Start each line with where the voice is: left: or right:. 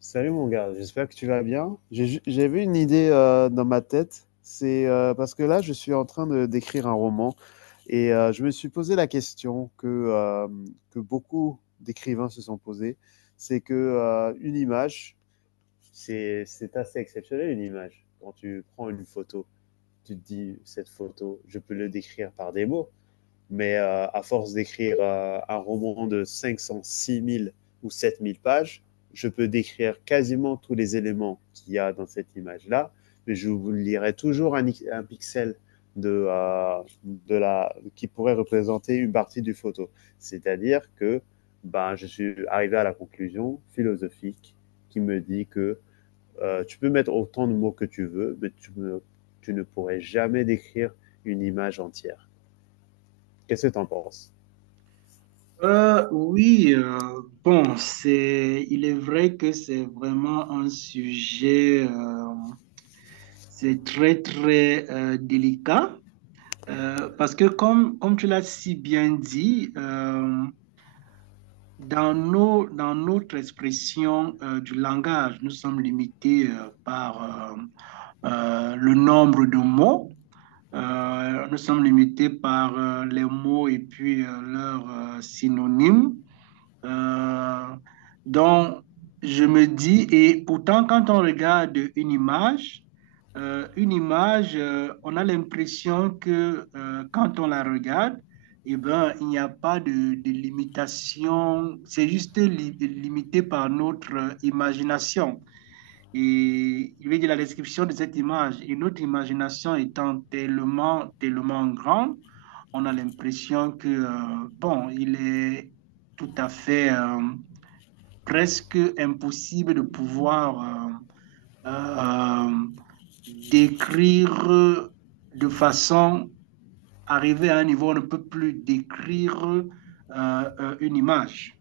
left: Salut mon gars, j'espère que tu vas bien. J'avais une idée dans ma tête. C'est parce que là je suis en train de d'écrire un roman je me suis posé la question que beaucoup d'écrivains se sont posés. C'est que une image, c'est assez exceptionnel, une image. Quand tu prends une photo, tu te dis cette photo, je peux le décrire par des mots. Mais à force d'écrire un roman de 500, 6 000 ou 7 000 pages, je peux décrire quasiment tous les éléments qu'il y a dans cette image-là, mais je vous lirai toujours un pixel qui pourrait représenter une partie du photo. C'est-à-dire que ben, je suis arrivé à la conclusion philosophique qui me dit que tu peux mettre autant de mots que tu veux, mais tu ne pourrais jamais décrire une image entière. Qu'est-ce que tu en penses?
right: Oui, il est vrai que c'est vraiment un sujet, c'est très, très, délicat, parce que comme tu l'as si bien dit, dans dans notre expression du langage, nous sommes limités par le nombre de mots. Nous sommes limités par les mots et puis leurs synonymes. Euh, donc, je me dis, et pourtant, quand on regarde une image, on a l'impression que quand on la regarde, eh ben, il n'y a pas de limitation, c'est juste limité par notre imagination. Et il veut dire la description de cette image. Et notre imagination étant tellement, tellement grande, on a l'impression que, bon, il est tout à fait, presque impossible de pouvoir euh, euh, décrire de façon, arriver à un niveau où on ne peut plus décrire une image.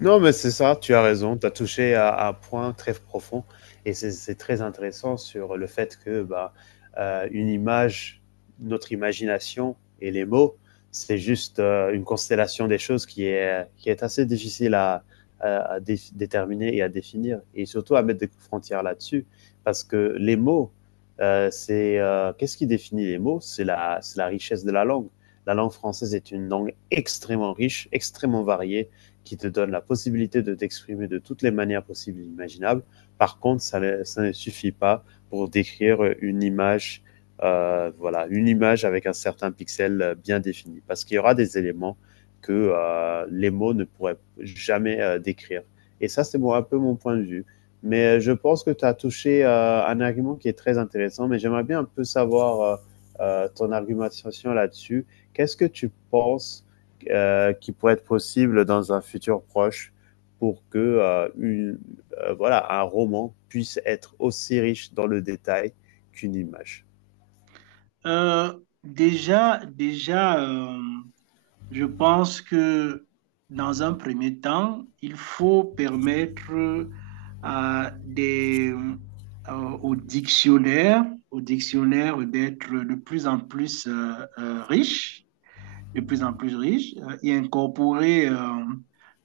left: Non, mais c'est ça, tu as raison, tu as touché à un point très profond et c'est très intéressant sur le fait que bah, une image, notre imagination et les mots, c'est juste une constellation des choses qui est assez difficile à, déterminer et à définir, et surtout à mettre des frontières là-dessus, parce que les mots, c'est qu'est-ce qui définit les mots? C'est la richesse de la langue. La langue française est une langue extrêmement riche, extrêmement variée, qui te donne la possibilité de t'exprimer de toutes les manières possibles et imaginables. Par contre, ça ne suffit pas pour décrire une image, voilà, une image avec un certain pixel bien défini, parce qu'il y aura des éléments que les mots ne pourraient jamais décrire. Et ça, c'est moi, un peu mon point de vue. Mais je pense que tu as touché un argument qui est très intéressant, mais j'aimerais bien un peu savoir ton argumentation là-dessus. Qu'est-ce que tu penses qui pourrait être possible dans un futur proche pour que un roman puisse être aussi riche dans le détail qu'une image.
right: Euh, déjà, Je pense que dans un premier temps, il faut permettre à euh, au dictionnaire, au dictionnaire d'être de plus en plus riche, de plus en plus riches, et incorporer euh,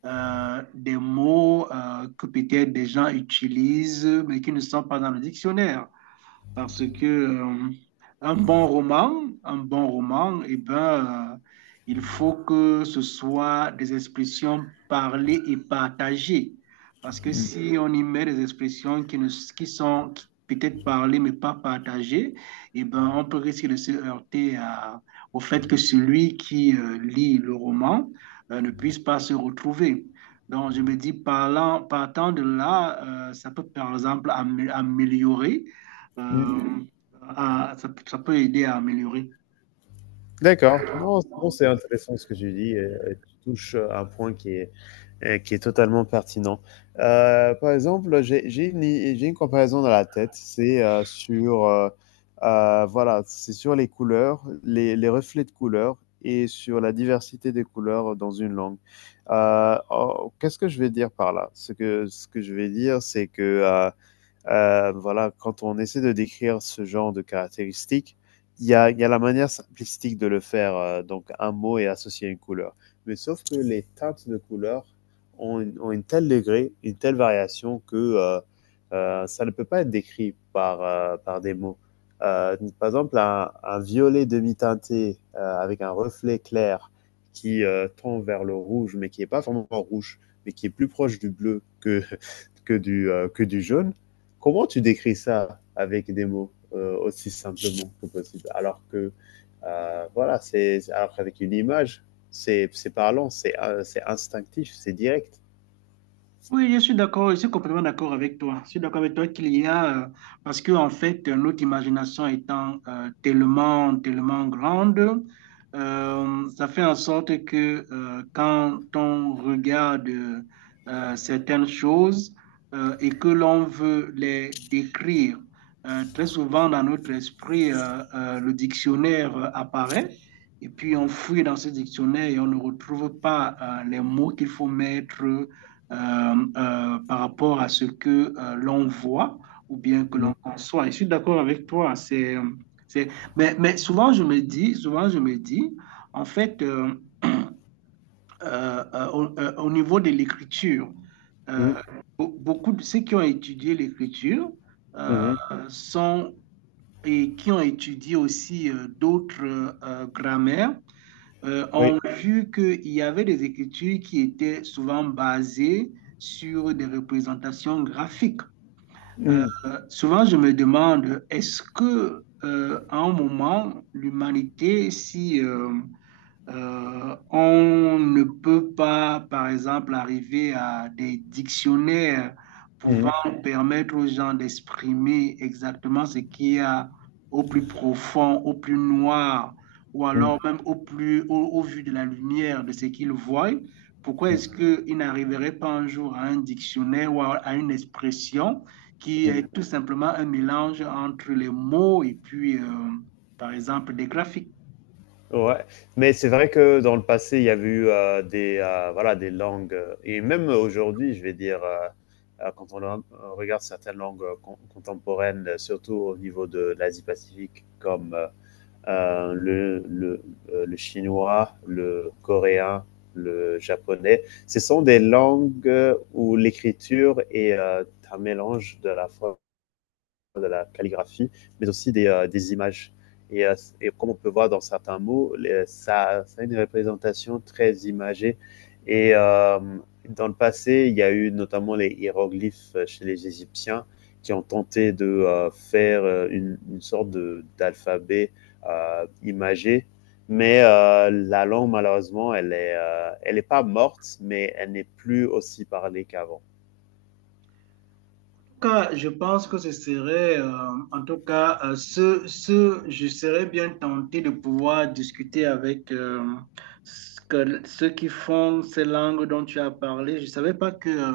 right: euh, des mots que peut-être des gens utilisent, mais qui ne sont pas dans le dictionnaire. Parce que, un bon roman, eh ben, il faut que ce soit des expressions parlées et partagées. Parce que si on y met des expressions qui, ne, qui sont qui peut-être parlées mais pas partagées, eh ben, on peut risquer de se heurter à- au fait que celui qui lit le roman ne puisse pas se retrouver. Donc, je me dis, parlant, partant de là, ça peut par exemple améliorer euh, ça, ça peut aider à améliorer.
left: D'accord. Non, non, c'est intéressant ce que tu dis, et tu touches un point qui est totalement pertinent. Par exemple, j'ai une comparaison dans la tête. C'est c'est sur les couleurs, les reflets de couleurs et sur la diversité des couleurs dans une langue. Oh, Qu'est-ce que je vais dire par là? Ce que je vais dire, c'est que voilà, quand on essaie de décrire ce genre de caractéristiques, il y a, y a la manière simplistique de le faire, donc un mot et associer une couleur. Mais sauf que les teintes de couleurs ont une telle degré, une telle variation que ça ne peut pas être décrit par, par des mots. Par exemple, un violet demi-teinté avec un reflet clair qui tend vers le rouge, mais qui n'est pas vraiment rouge, mais qui est plus proche du bleu que, que du jaune. Comment tu décris ça avec des mots aussi simplement que possible? C'est alors qu'avec une image, c'est parlant, c'est instinctif, c'est direct.
right: Oui, je suis d'accord, je suis complètement d'accord avec toi. Je suis d'accord avec toi qu'il y a, parce que en fait, notre imagination étant tellement, tellement grande, ça fait en sorte que quand on regarde certaines choses et que l'on veut les décrire, très souvent dans notre esprit, le dictionnaire apparaît. Et puis on fouille dans ce dictionnaire et on ne retrouve pas les mots qu'il faut mettre, euh, par rapport à ce que l'on voit ou bien que
left: Mm,
right: l'on conçoit. Et je suis d'accord avec toi. C'est... Mais souvent, je me dis, souvent, je me dis, en fait, au niveau de l'écriture, euh,
left: mm,
right: beaucoup de ceux qui ont étudié l'écriture euh,
left: mhm.
right: sont et qui ont étudié aussi d'autres grammaires
left: Oui.
right: ont vu qu'il y avait des écritures qui étaient souvent basées sur des représentations graphiques. Euh,
left: Mm,
right: Souvent, je me demande, est-ce que, à un moment, l'humanité, si, on ne peut pas, par exemple, arriver à des dictionnaires
left: mhm,
right: pouvant permettre aux gens d'exprimer exactement ce qu'il y a au plus profond, au plus noir, ou
left: mm,
right: alors même au plus, au, au vu de la lumière de ce qu'ils voient. Pourquoi est-ce qu'ils n'arriveraient pas un jour à un dictionnaire ou à une expression qui
left: mm,
right: est
left: mhm.
right: tout simplement un mélange entre les mots et puis, par exemple, des graphiques?
left: Ouais, mais c'est vrai que dans le passé, il y avait eu des langues, et même aujourd'hui, je vais dire, quand on regarde certaines langues contemporaines, surtout au niveau de l'Asie-Pacifique, comme euh, le, le, le chinois, le coréen, le japonais. Ce sont des langues où l'écriture est un mélange de la fois de la calligraphie, mais aussi des images. Et, euh, et, comme on peut voir dans certains mots, ça, ça a une représentation très imagée. Et dans le passé, il y a eu notamment les hiéroglyphes chez les Égyptiens qui ont tenté de faire une sorte d'alphabet imagé. Mais la langue, malheureusement, elle est pas morte, mais elle n'est plus aussi parlée qu'avant.
right: Cas, je pense que ce serait, en tout cas, ce, je serais bien tenté de pouvoir discuter avec ceux qui font ces langues dont tu as parlé. Je ne savais pas que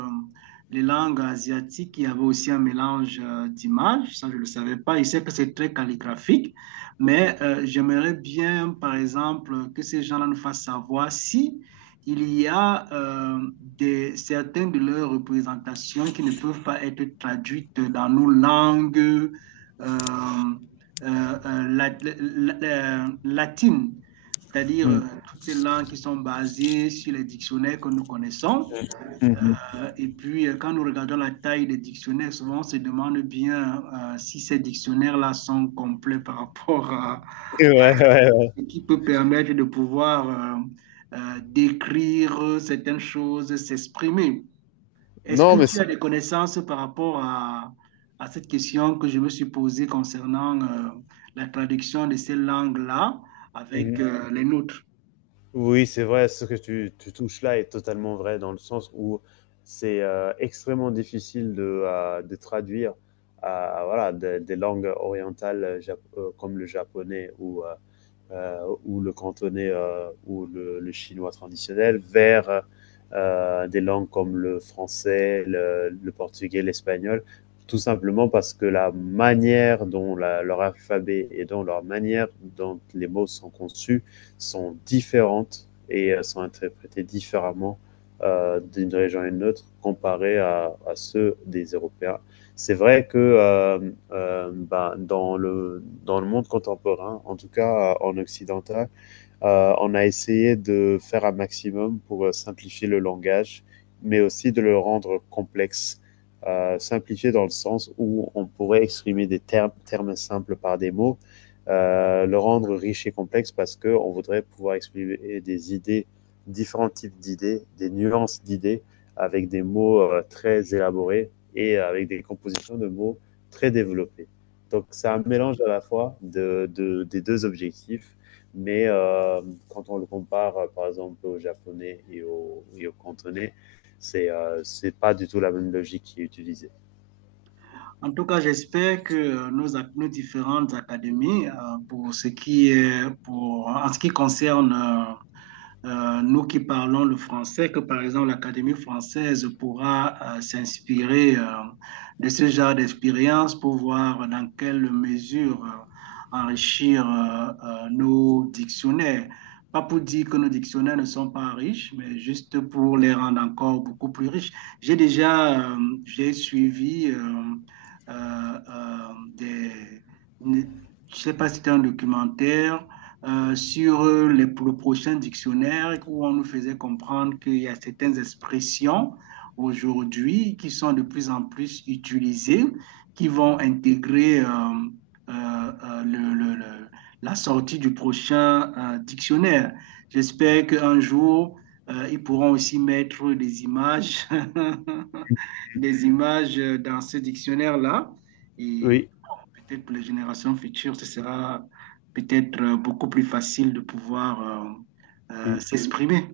right: les langues asiatiques, il y avait aussi un mélange d'images. Ça, je ne le savais pas. Je sais que c'est très calligraphique, mais j'aimerais bien, par exemple, que ces gens-là nous fassent savoir si il y a certaines de leurs représentations qui ne peuvent pas être traduites dans nos langues euh, euh, la- latines, c'est-à-dire
left: Mmh.
right: toutes ces langues qui sont basées sur les dictionnaires que nous connaissons.
left: Mmh.
right: Et puis, quand nous regardons la taille des dictionnaires, souvent on se demande bien si ces dictionnaires-là sont complets par rapport à
left: Ouais, ouais, ouais.
right: et qui peut permettre de pouvoir décrire certaines choses, s'exprimer. Est-ce que
left: Non, mais
right: tu as
left: c'est…
right: des connaissances par rapport à cette question que je me suis posée concernant la traduction de ces langues-là avec
left: Mmh.
right: les nôtres?
left: Oui, c'est vrai, ce que tu touches là est totalement vrai dans le sens où c'est extrêmement difficile de traduire voilà, des langues orientales comme le japonais euh, ou le cantonais ou le, chinois traditionnel vers des langues comme le français, le portugais, l'espagnol, tout simplement parce que la manière dont la, leur alphabet et dont leur manière dont les mots sont conçus sont différentes et sont interprétés différemment d'une région à une autre comparé à, ceux des Européens. C'est vrai que bah, dans le monde contemporain, en tout cas en occidental, on a essayé de faire un maximum pour simplifier le langage, mais aussi de le rendre complexe. Simplifié dans le sens où on pourrait exprimer des termes, termes simples par des mots, le rendre riche et complexe parce qu'on voudrait pouvoir exprimer des idées, différents types d'idées, des nuances d'idées avec des mots très élaborés et avec des compositions de mots très développées. Donc c'est un mélange à la fois de, des deux objectifs, mais quand on le compare par exemple au japonais et au cantonais, c'est pas du tout la même logique qui est utilisée.
right: En tout cas, j'espère que nos différentes académies, pour ce qui est, pour, en ce qui concerne nous qui parlons le français, que par exemple l'Académie française pourra s'inspirer de ce genre d'expérience pour voir dans quelle mesure enrichir nos dictionnaires. Pas pour dire que nos dictionnaires ne sont pas riches, mais juste pour les rendre encore beaucoup plus riches. J'ai déjà j'ai suivi des... Je ne sais pas si c'était un documentaire sur le prochain dictionnaire où on nous faisait comprendre qu'il y a certaines expressions aujourd'hui qui sont de plus en plus utilisées, qui vont intégrer euh, euh, le- le- le- la sortie du prochain dictionnaire. J'espère qu'un jour, ils pourront aussi mettre des images, des images dans ce dictionnaire-là. Et
left: Oui.
right: Peut-être pour les générations futures, ce sera peut-être beaucoup plus facile de pouvoir s'exprimer.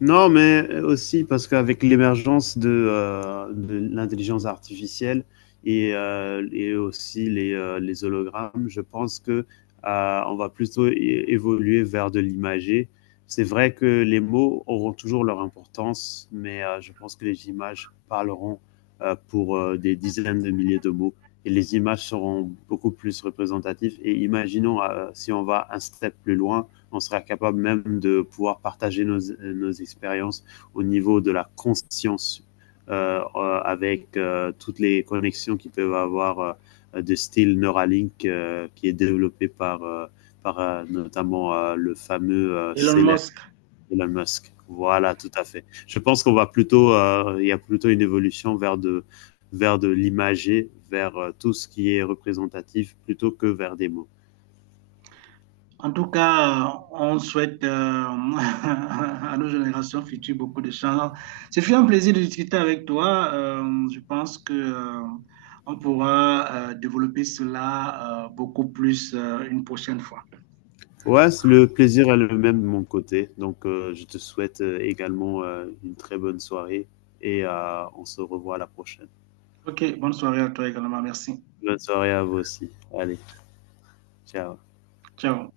left: Non, mais aussi parce qu'avec l'émergence de l'intelligence artificielle et aussi les hologrammes, je pense que on va plutôt évoluer vers de l'imagé. C'est vrai que les mots auront toujours leur importance, mais je pense que les images parleront pour des dizaines de milliers de mots et les images seront beaucoup plus représentatives. Et imaginons si on va un step plus loin, on sera capable même de pouvoir partager nos, nos expériences au niveau de la conscience avec toutes les connexions qu'ils peuvent avoir de style Neuralink qui est développé par, notamment le fameux,
right: Elon
left: célèbre
right: Musk.
left: Elon Musk. Voilà, tout à fait. Je pense qu'on va plutôt, il y a plutôt une évolution vers de l'imager, vers tout ce qui est représentatif plutôt que vers des mots.
right: En tout cas, on souhaite à nos générations futures beaucoup de chance. Ce fut un plaisir de discuter avec toi. Je pense que on pourra développer cela beaucoup plus une prochaine fois.
left: Ouais, le plaisir est le même de mon côté. Donc, je te souhaite également une très bonne soirée, et on se revoit à la prochaine.
right: Ok, bonne soirée à toi également. Merci.
left: Bonne soirée à vous aussi. Allez, ciao.
right: Ciao.